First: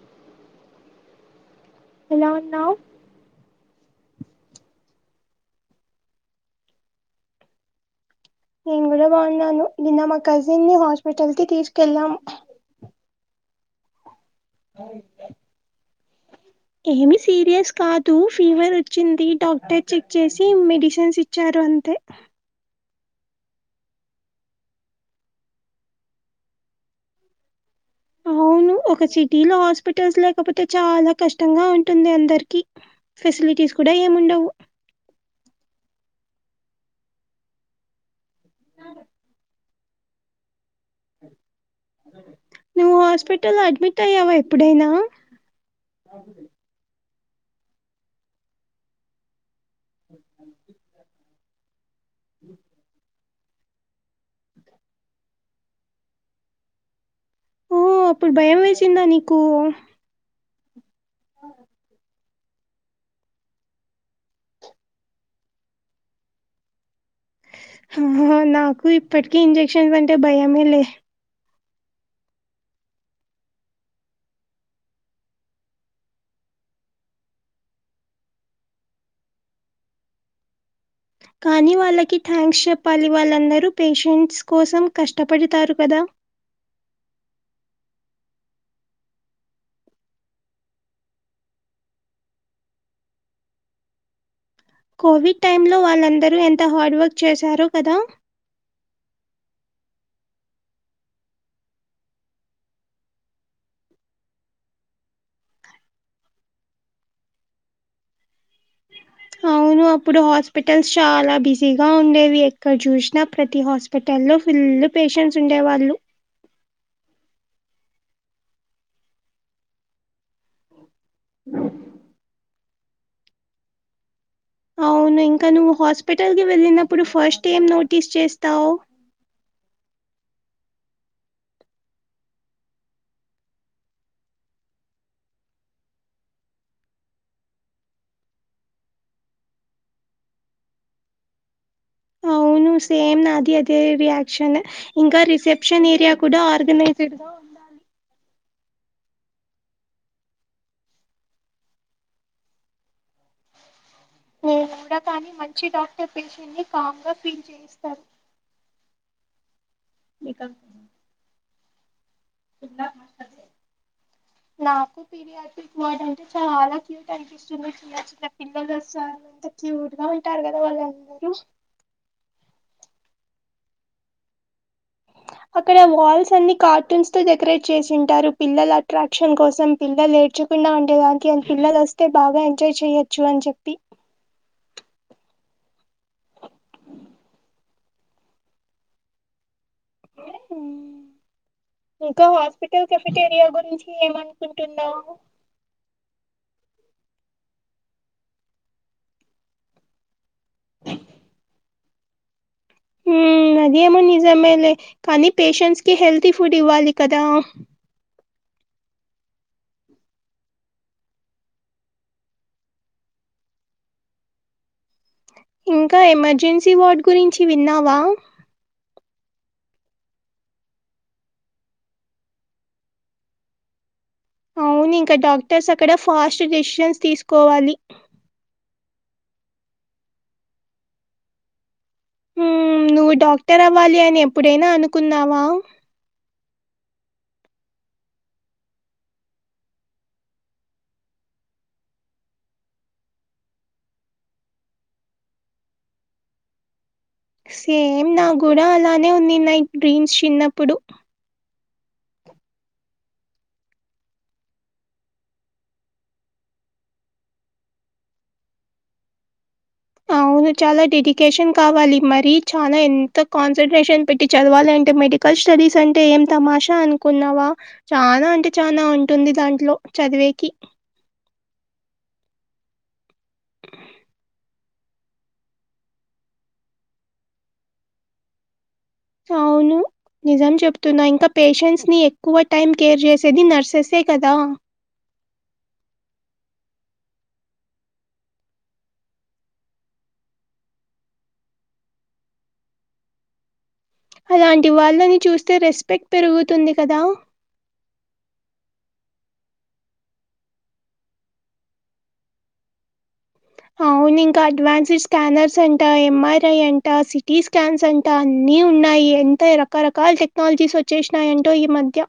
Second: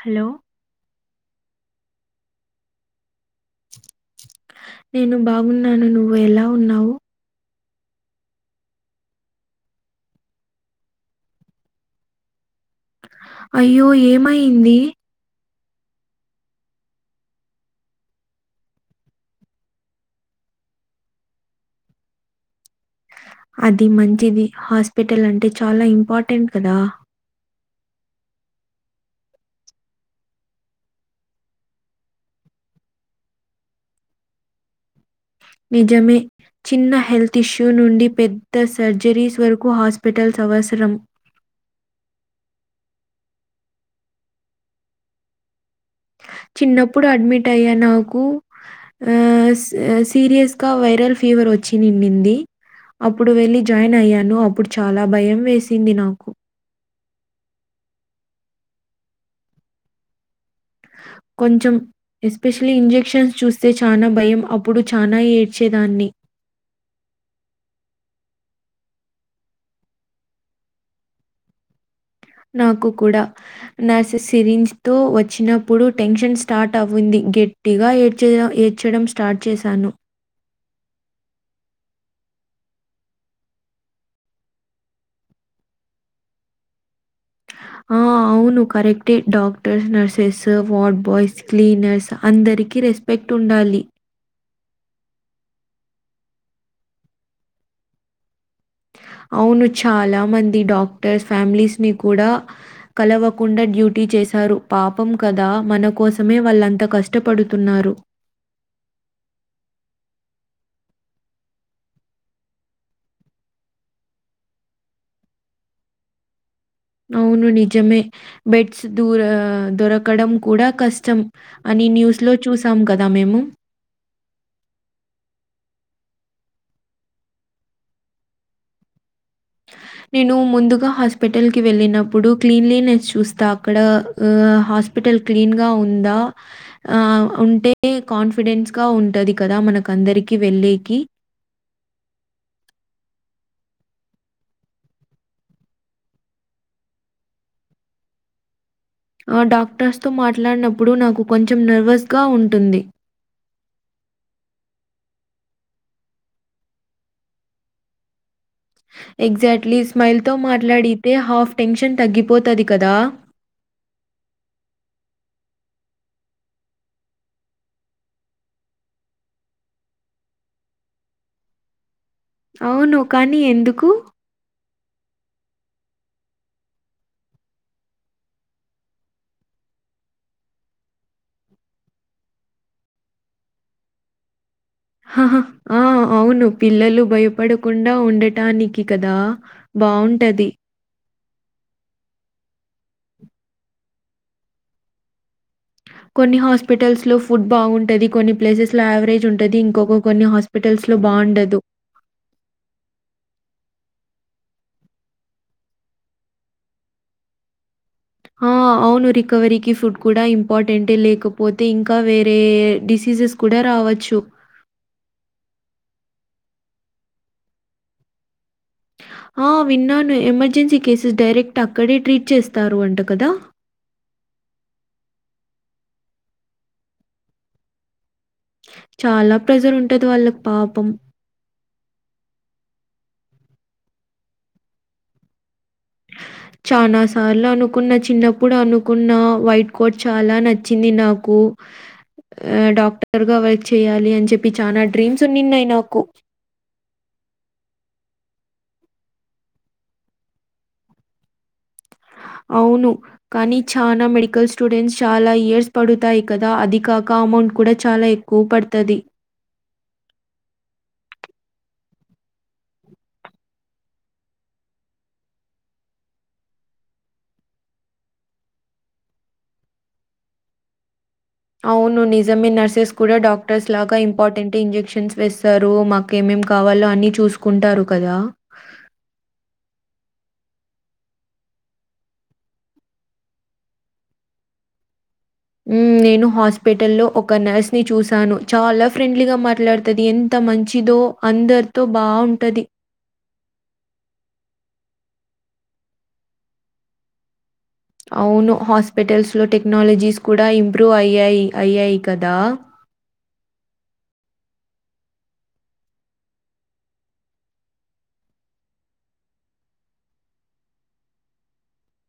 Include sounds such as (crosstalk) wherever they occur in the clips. Hello ఎలా ఉన్నావ్ నేను బాగున్నాను నువ్వు ఎలా ఉన్నావ్ నేను కూడా బాగున్నాను నిన్న మా కజిన్ ని హాస్పిటల్ కి తీసుకెళ్ళాం అయ్యో ఏమై అవు ఏమి సీరియస్ కాదు ఫీవర్ వచ్చింది డాక్టర్ చెక్ చేసి మెడిసిన్స్ ఇచ్చారు అంతే అది మంచిది హాస్పిటల్ అంటే చాలా ఇంపార్టెంట్ కదా ఆ అవును ఒక సిటీలో హాస్పిటల్స్ లేకపోతే చాలా కష్టంగా ఉంటుంది అందరికి ఫెసిలి తీసు కూడా ఏముండవు నిజమే చిన్న హెల్త్ ఇష్యూ నుండి పెద్ద సర్జరీస్ వరకు హాస్పిటల్స్ అవస నువ్వు హాస్పిటల్ అడ్మిట్ అయ్యావా ఎప్పుడైనా చిన్నప్పుడు అడ్మిట్ అయ్యా నాకు ఆ సీరియస్ గా వైరల్ ఫీవర్ వచ్చి నిండింది ఇప్పుడు వెళ్లి జాయిన్ అయ్యాను అప్పుడు చాలా భయం వేసింది నాకు ఓ అప్పుడు భయం వేసిందా నీకు కొంచెం ఎస్పెషలీ ఇంజెక్షన్స్ చూస్తే చానా భయం అప్పుడు చానా ఏడ్చేదాన్ని. హమ్మో నాకు ఇప్పటికీ ఇంజెక్షన్స్ అంటే భయమే లే. నాకు కూడా, నర్స్ సిరింజ్ తో వచ్చినప్పుడు టెన్షన్ స్టార్ట్ అవుంది. గట్టిగా ఏడ్చ ఏడ్చడం స్టార్ట్ చేశాను. కానీ వాళ్ళకి థ్యాంక్స్ చెప్పాలి, వాళ్ళందరూ పేషెంట్స్ కోసం కష్టపడతారు కదా? ఆ! అవును కరెక్టే doctors, nurses, ward boys, cleaners అందరికి రెస్పెక్ట్. టుండాలి కోవిడ్ టైం లో వాళ్ళందరూ ఎంత హార్డ్ వర్క్ చేశారో కదా! అవును చాలా మంది డాక్టర్స్, ఫ్యామిలీస్ ని కూడా కలవకుండా డ్యూ. డ్యూటీ చేశారు పాపం కదా! మన కోసమే వాళ్ళంత కష్టపడుతున్నారు. అవును అప్పుడు హాస్పిటల్స్ చాలా బిజీగా ఉండేవి, ఎక్కడ చూసినా ప్రతి హాస్పిటల్ లొ. లో ఫుల్ పేషెన్స్ ఉండే వాళ్ళు అవును నిజమే బెడ్స్ దూర దొరకడం. కూడా కష్టం అని న్యూస్లో చూసాం కదా మేము! అవును ఇంకా, నువ్వు హాస్పిటల్కి వెళ్ళినప్పుడు ఫస్ట్ ఏం నోటీస్ చేస్తావు? నేను ముందుగా హాస్పిటల్ కి వెళ్ళినప్పుడు క్లీన్లీనెస్ చూస్తా, అక్కడ ఆ హాస్పిటల్. టల్ క్లీన్గా ఉందా? ఆ ఉంటే కాన్ఫిడెన్స్ గా ఉంటది కదా మనకం. దరికి వెళ్లేకి అవు ను సేమ్ నాది అదే రియాక్షనే ఇంకా రిసెప్షన్ ఏరియా కూడా ఆర్గనైజడ్ గా ఉండాలి. ఆ డాక్టర్స్ తో మాట్లాడినప్పుడు నాకు కొంచెం నర్వస్గా ఉంటుంది. మ్ ఎవరో కానీ మంచి డాక్టర్ పేషెంట్ ని కామ్ గా ఫీల్ చేయిస్తారు. ఎగ్జాక్ట్లీ స్మైల్ తో మాట్లాడితే హాఫ్ టెన్షన్ తగ్గి. పోతది కదా పీరియాటిక్ వర్డ్ అయితే చాలా క్యూట్ అనిపిస్తుంది చిన్న, చిన్న పిల్లలు వస్తారు ఎంత క్యూట్ గా. ఉంటారు కదా వాళ్లందరూ అవును కానీ ఎందుకు అక్కడ వాల్స్ అన్ని కార్టూన్స్ తో డెకరేట్ చేసి ఉంటారు. పిల్లల అట్రాక్షన్ కోసం పిల్లలు ఏడ్చ, కుండ ఉండడానికి అన్ పిల్లలోస్తే బాగా ఎంజాయ్ చెయొచ్చు అని చెప్పి. హా హా ఆ అవును పిల్లలు భయపడకుండా ఉండటానికి కదా? బావుంటది మ్మ్. ఇంకా హాస్పిటల్ కెఫిటేరియా గురించి ఏమనుకుంటున్నావు. కొన్ని హాస్పిటల్స్ లో ఫుడ్ బాగుంటది, కొన్ని ప్లేసెస్ లో యావరేజ్ ఉంటుది ఇంకొక కొన్ని హాస్పిట. ల్స్ లో బాగుండదు. హు అదేమో నిజమే లే కానీ పేషెంట్స్ కి హెల్తీ ఫుడ్ ఇవ్వాలి కదా? ఆ! అవును రికవరీకి ఫుడ్ కూడా ఇంపార్టెంట్. లేకపోతే ఇంకా వేరే డిసీజెస్ కూడా రా, అవచ్చు ఇంకా ఎమర్జెన్సీ వార్డు గురించి విన్నావా ఆ విన్నాను ఎమర్జెన్సీ కేసెస్ డైరెక్ట్ అక్కడే ట్రీట్ చేస్తారు అంట కదా అవును ఇంకా డాక్టర్స్ అక్కడ ఫాస్ట్ డెసిజన్స్ తీసుకోవాలి చాలా ప్రేజర్ ఉంటది వాళ్ళకి పాపం నువ్వు డాక్టర్ అవ్వాలి అని ఎప్పుడైనా అనుకున్నావా చనా సార్లు అనుకున్న చిన్నప్పుడు అనుకున్న వైట్ కోట్ చాలా నచ్చింది నాకు ఆ డాక్టర్గా వర్క్ చేయ్యాలి అని చెప్పి చాలా డ్రీమ్స్ ఉన్నిన్నాయి నాకు సేమ్ నా కూడా అలానే ఉంది నా డ్రీమ్స్ చిన్నప్పుడు అవును కానీ చానా మెడికల్ స్టూడెంట్స్ చాలా ఇయర్స్ పడుతాయి కదా అది కాక అమౌంట్ కూడా చాలా ఎక్కువ పడుతది అవు చాలా డెడికేషన్ కావాలి మరి చానా ఎంత కాన్సంట్రేషన్ పెట్టి చదవాలి అంటే మెడికల్ స్టడీస్ అంటే ఏం తమాషా అనుకున్నావా చాలా అంటే చానా ఉంటుంది దాంట్లో చదివేకి అవును నిజమే నర్సెస్ కూడా డాక్టర్స్ లాగా ఇంపార్టెంట్ ఇంజెక్షన్స్ వేస్తారు మాకేమ ఏం కావాలో అన్ని చూసుకుంటారు కదా అవును నిజం చెప్తున్నా ఇంకా పేషెంట్స్ ని ఎక్కువ టైం కేర్ చేసేది నర్సెసే కదా నేను హాస్పిటల్ లో ఒక నర్స్ ని చూశాను చాలా ఫ్రెండ్లీగా మాట్లాడుతది ఎంత మంచిదో అందరితో బావుంటది అలాంటి వాళ్ళని చూస్తే రెస్పెక్ట్ పెరుగుతుంది కదా అవును హాస్పిటల్స్ లో టెక్నాలజీస్ కూడా ఇంప్రూవ్ అయ్యాయి అయ్యాయి కదా అవు అవున్ ఇంకా అడ్వాన్స్డ్ స్కానర్స్ అంట ఎంఆర్ఐ అంట సిటీ స్కాన్స్ అంట అన్ని ఉన్నాయి ఎంత రకరకాల టెక్నాలజీస్ వచ్చేసినాయంటో ఈ మధ్య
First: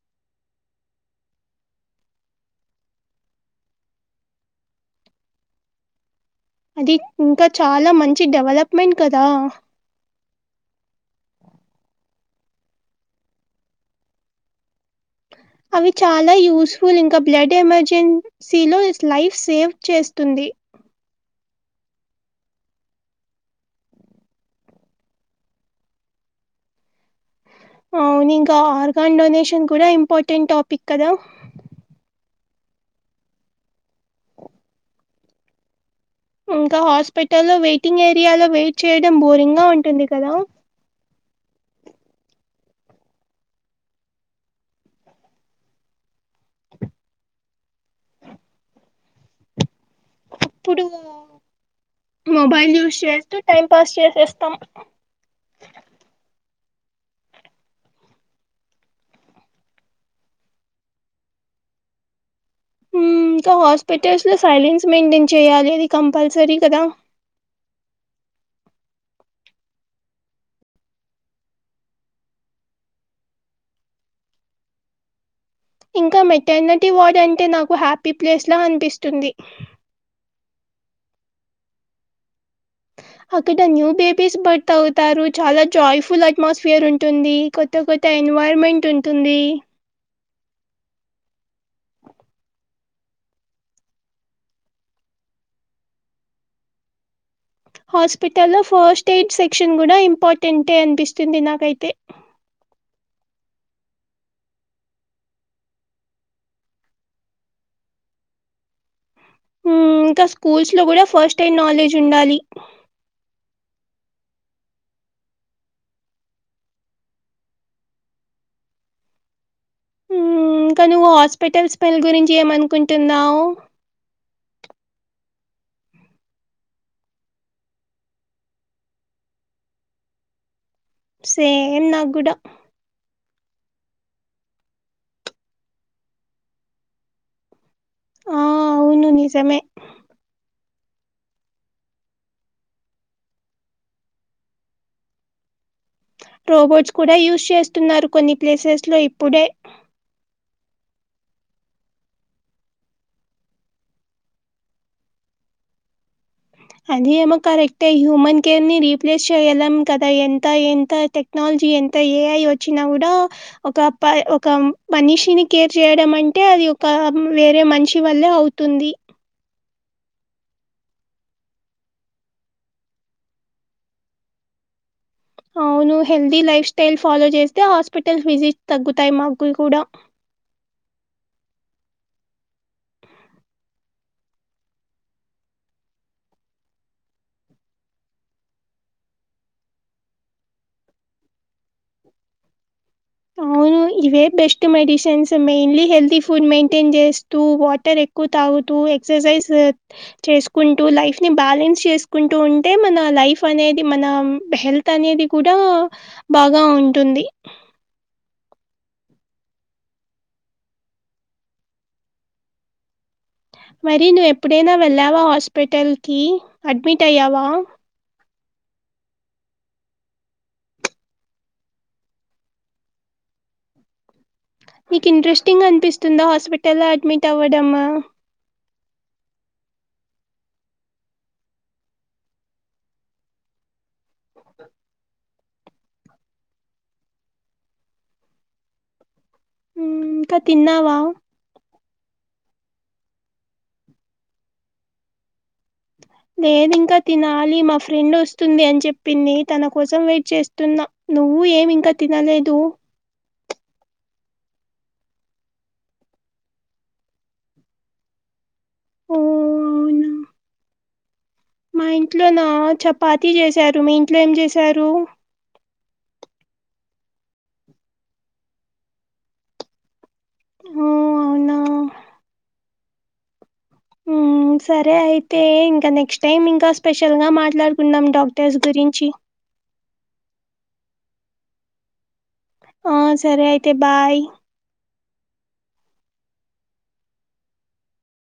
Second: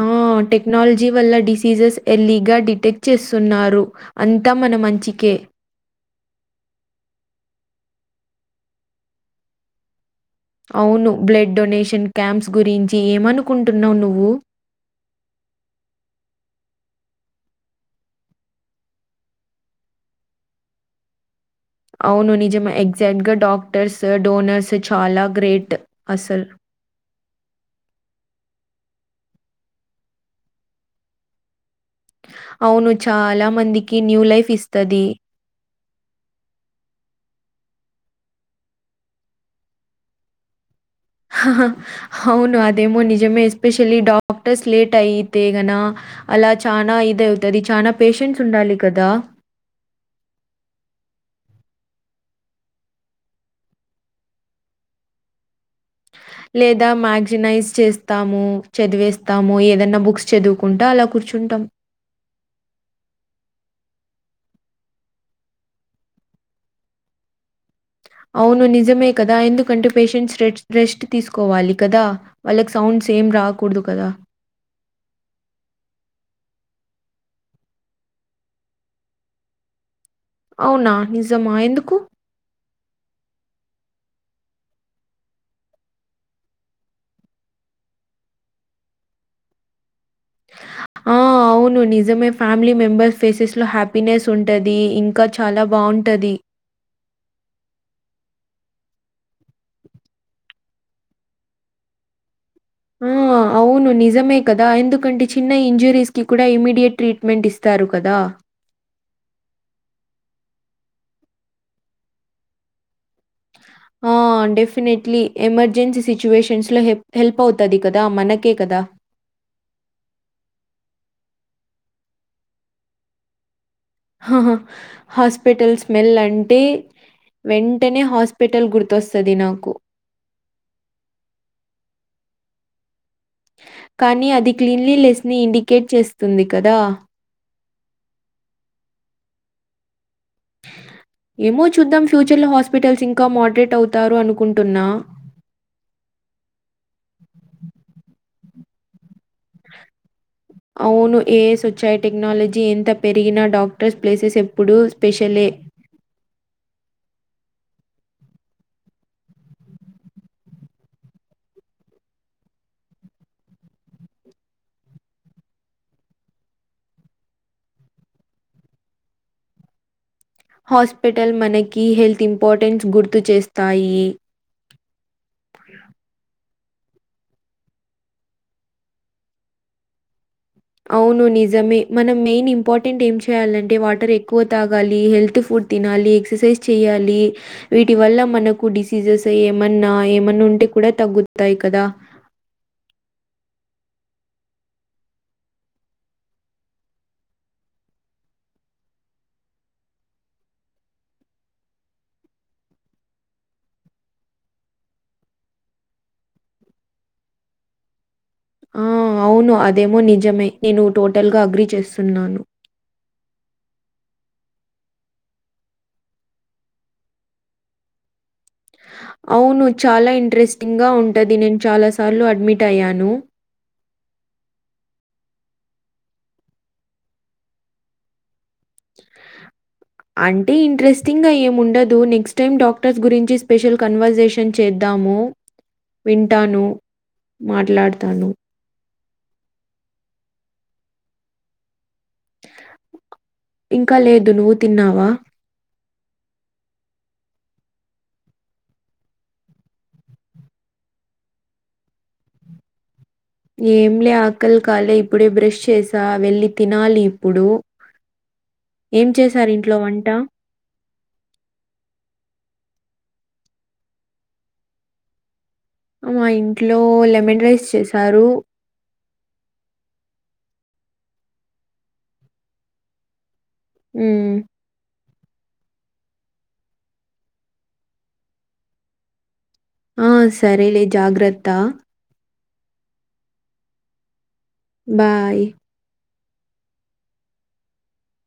ఆ! టెక్నాలజీ వల్ల డిసీజెస్ ఎర్లీగా డిటెక్ట్ చేస్తున్నారు అంతా మన మంచికే అది ఇంకా చాలా మంచి డెవలప్మెంట్ కదా అవును బ్లడ్ డొనేషన్ క్యాంప్స్ గురించి ఏమనుకుంటున్నావు నువ్వు బ అవి చాలా యూస్ఫుల్ ఇంకా బ్లడ్ ఎమర్జెన్సీలో లైఫ్ సేవ్ చేస్తుంది అవును నిజమే ఎగ్జాక్ట్ గా డాక్టర్స్ డోనర్స్ చాలా గ్రేట్ అసలు అవునుకా ఆర్గాన్ డొనేషన్ కూడా ఇంపార్టెంట్ టాపిక్ కదా అవును చాలా మందికి న్యూ లైఫ్ ఇస్తది ఇంకా హాస్పిటల్లో వెయిటింగ్ ఏరియాలో వెయిట్ చేయడం బోరింగ్ గా ఉంటుంది కదా అవును అదేమో నిజమే ఎస్పెషలీ డాక్టర్స్ లేట్ అయితేగనా అలా చానా ఇద అవుతుది చానా పేషెంట్స్ ఉండాలి కదా ఇప్పుడు మొబైల్ యూస్ చేస్తూ టైం పాస్ చేసేస్తాం లేదా మ్యాగ్జినైజ్ చేస్తాము చదివేస్తాము ఏదనా బుక్స్ చదువుకుంటా అలా కూర్చు (unintelligible) ఇంకా హాస్పిటల్స్ లో సైలెన్స్ మెయింటైన్ చేయ్యాలి అది కంపల్సరీ కదా అవును నిజమే కదా ఎందుకంటే పేషెంట్స్ రెస్ట్ తీసుకోవాలి కదా వాళ్ళకి సౌండ్స్ సేమ్ రాకూడదు కదా ఇంకా మెటర్నిటీ వార్డు అంటే నాకు హ్యాపీ ప్లేస్ లా అనిపిస్తుంది అవునా నిజమా ఎందుకు అక్కడ న్యూ బేబీస్ బర్త్ అవుతారు చాలా జాయ్ఫుల్ అట్మాస్ఫియర్ ఉంటుంది కొత్త కొత్త ఎన్వైరమెంట్ ఉంటుంది ఆవును నిజమే ఫ్యామిలీ మెంబెర్స్ ఫేసెస్ లో హ్యాపీనెస్ ఉంటది ఇంకా చాలా బాగుంటది హాస్పిటల్ లో ఫస్ట్ ఎయిడ్ సెక్షన్ కూడా ఇంపార్టెంట్ అంటే అనిపిిస్తంది ద నాకైతే ఆ అవు ను నిజమే కదా ఎందుకంటే చిన్న ఇంజురీస్ కి కూడా ఇమీడియట్ ట్రీట్మెంట్ ఇస్తారు కదా ఇంకా స్కూల్స్ లో కూడా ఫస్ట్ టైం నాలెడ్జ్ ఉండాలి డెఫినెట్లీ ఎమర్జెన్సీ సిచ్యువేషన్స్ లో హె హెల్ప్ అవుతది కదా మనకే కదా ఇంకా నువ్వు హాస్పిటల్స్ పెల్ గురించి ఏమనుకుంటున్నావ్ హా హాస్పిటల్ స్మెల్ అంటే వెంటనే హాస్పిటల్ గుర్తొస్తుది నాకు సేమ్ నా కూడా కానీ అది క్లీన్లీనెస్ ని ఇండికేట్ చేస్తుంది కదా ఆ అవును నిజమే ఏమో చూద్దాం ఫ్యూచర్ లో హాస్పిటల్స్ ఇంకా మోడరేట్ అవుతారు అనుకుంటున్నా రోబోట్స్ కూడా యూజ్ చేస్తున్నారు కొన్ని ప్లేసెస్ లో ఇప్పుడే అవును ఏఐ సచ్చాయి టెక్నాలజీ ఎంత పెరిగినా డాక్టర్స్ ప్లేసెస్ ఎప్పుడూ స్పెషలే అది ఏమో కరెక్ట్ హ్యూమన్ కేర్ ని రీప్లేస్ చెయ్యలం కదా ఎంత ఎంత టెక్నాలజీ ఎ ఇంత ఏ అఐ వచ్చినా కూడా ఒక ఒక మనిషిని కేర్ చేయడం అంటే అది ఒక వేరే మనిషి వల్లే అవుతుంది హాస్పిటల్ మనకి హెల్త్ ఇంపార్టెన్స్ గుర్తు చేస్తాయి ఆవును హెల్ది లైఫ్ టేల్ ఫాలో చేస్తే హాస్పిటల్ విజిట్ తగ్గుతాయి మాగులు కూడా అవును నిజంమే మనం మెయిన్ ఇంపార్టెంట్ ఏం చేయాలంటే వాటర్ ఎక్కువ తాగాలి హెల్త్ ఫుడ్ తినాలి ఎక్ససైజ్ చేయాలి వీటి వల్ల మనకు డిసీజెస్ ఏమన్నా ఏమన్నా ఉ అప్పుడే కూడా తగ్గుతాయి కదా త అవు ఇవే best medicines mainly healthy food మెయిైన్ చేస్తూ వాటర్ ఎక్కువ తా టు ఎక్సైజ్ చేసుకుంటూ లైఫ్ ని బ్యాలెన్స్ చేసుకుంటూ ఉంటే మన లైఫ్ అనే అనేది మన హెల్త్ అనేది కూడా బాగా ఉంటుంది ఆ అవును అదేమో నిజమే నేను టోటల్గా అగ్రిీ చేస్తున్నాను మరి నువ్వు ఎప్పుడైనా వెళ్ళావా హాస్పిటల్కి అడ్మిట్ అయ్యావా అవును చాలా ఇంట్రెస్టింగ్గా ఉంటుది నేను చాలా సార్లు అడ్మిట్ అయ్యాను నీకు ఇంట్రెస్టింగ్ గా అనిపిస్తుందా హాస్పిటల్లో అడ్మిట్ అవ్వడమా అంటే ఇంట్రెస్టింగ్ గా ఏమిండదు నెక్స్ట్ టైమ్ డాక్టర్స్ గురించి స్పెషల్ కన్వర్సేషన్ చేద్దాం తాము వింటాను మాట్లాడతాను ఉమ్ ఇంకా తిన్నావా ఇంకా లేదు నువ్వు తిన్నావా లేదింక తినాలి మా ఫ్రెండ్ వస్తుంది అని చెప్పింది తన కోసం వెయిట్ చేస్తున్నా నువ్ నువ్వు ఏమి ఇంక తినలేదు ఏంలే ఆకలి కాలే ఇప్పుడే బ్రష్ చేసా వెళ్ళి తినాలి ఇప్పుడు ఏం ఓ చేశారు ఇంట్లో వంట? అవునా మా ఇంట్లోల చెప్ పాతి చేసారు మీ ఇంట్లో ఏం చేసారు మా ఇంట్లో లెమన్ రైస్ చేసారు ఓ అవునా హ్మ్. ఉమ్ సరే అయిత్ అయితే ఇంకా నెక్స్ట్ టైమ్ ఇంకా స్పెషల్ గా మాట్లాడుకున్నాం డాక్టర్స్ గురించి ఆ సరేలే జాగ్రత్త ఆ సరే అయితే బాయ్ బాయ్